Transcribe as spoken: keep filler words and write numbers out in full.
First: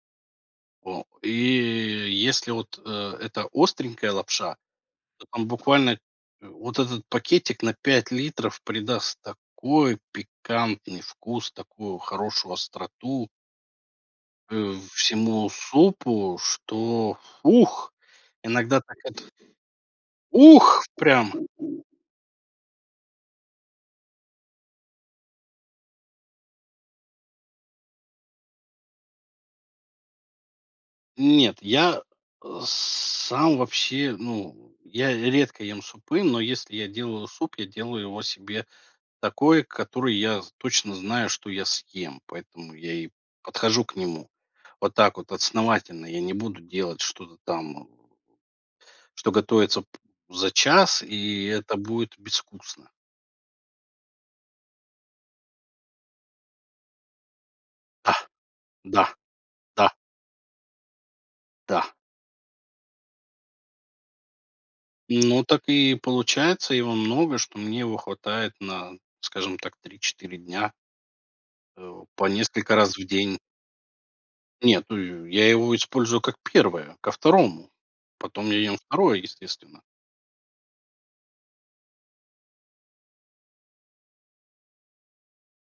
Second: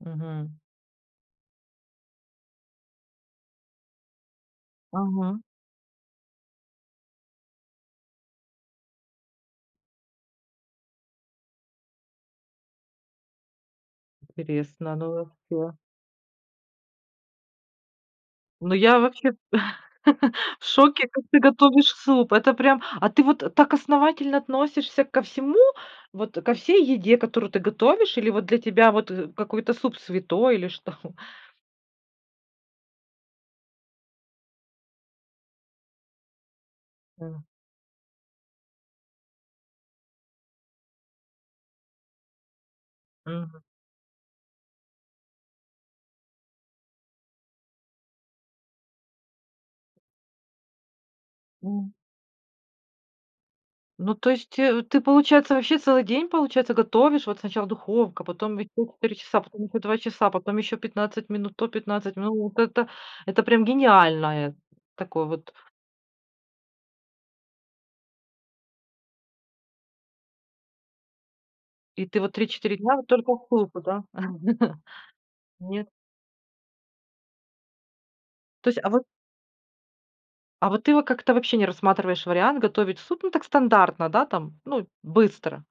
Мгм. О. И если вот, э, это остренькая лапша, то Мгм. там буквально вот этот пакетик на пять литров придаст такой пикантный вкус, такую хорошую остроту э, Интересно оно всему вообще. супу, что "Ух." Ну Иногда так я это вообще в "Ух" шоке, как прям. ты готовишь суп! Это прям а ты вот так основательно относишься ко всему, вот ко всей еде, которую ты готовишь? Или вот для тебя вот какой-то суп святой или что? Нет, я, э, сам вообще, ну, я редко ем супы. Но если я делаю М. суп, я делаю его себе такой, который я з точно знаю, что я съем. Поэтому я и Мгм. подхожу к нему вот так вот основательно. Я не буду делать что-то там что готовится п за час, и это М. будет безвкусно. Ну, то есть ты, получается, вообще целый день, получается, готовишь? Вот сначала Да. духовка, потом еще Да. четыре часа, потом еще Да. два часа, потом еще пятнадцать минут, то Да. пятнадцать минут. Вот это- это прям гениальное такое Ну, вот. так и получается. Его много, что мне его хватает на, скажем так, три четыре дня. Э, И ты по вот три несколько четыре дня раз в вот только день. супы, да? Нет, ну я его Нет? использую как первое, ко второму. Потом я То ем есть, а вот второе, естественно. а вот ты во как-то вообще не рассматриваешь вариант готовить суп, ну так, стандартно, да, там, ну, быстро?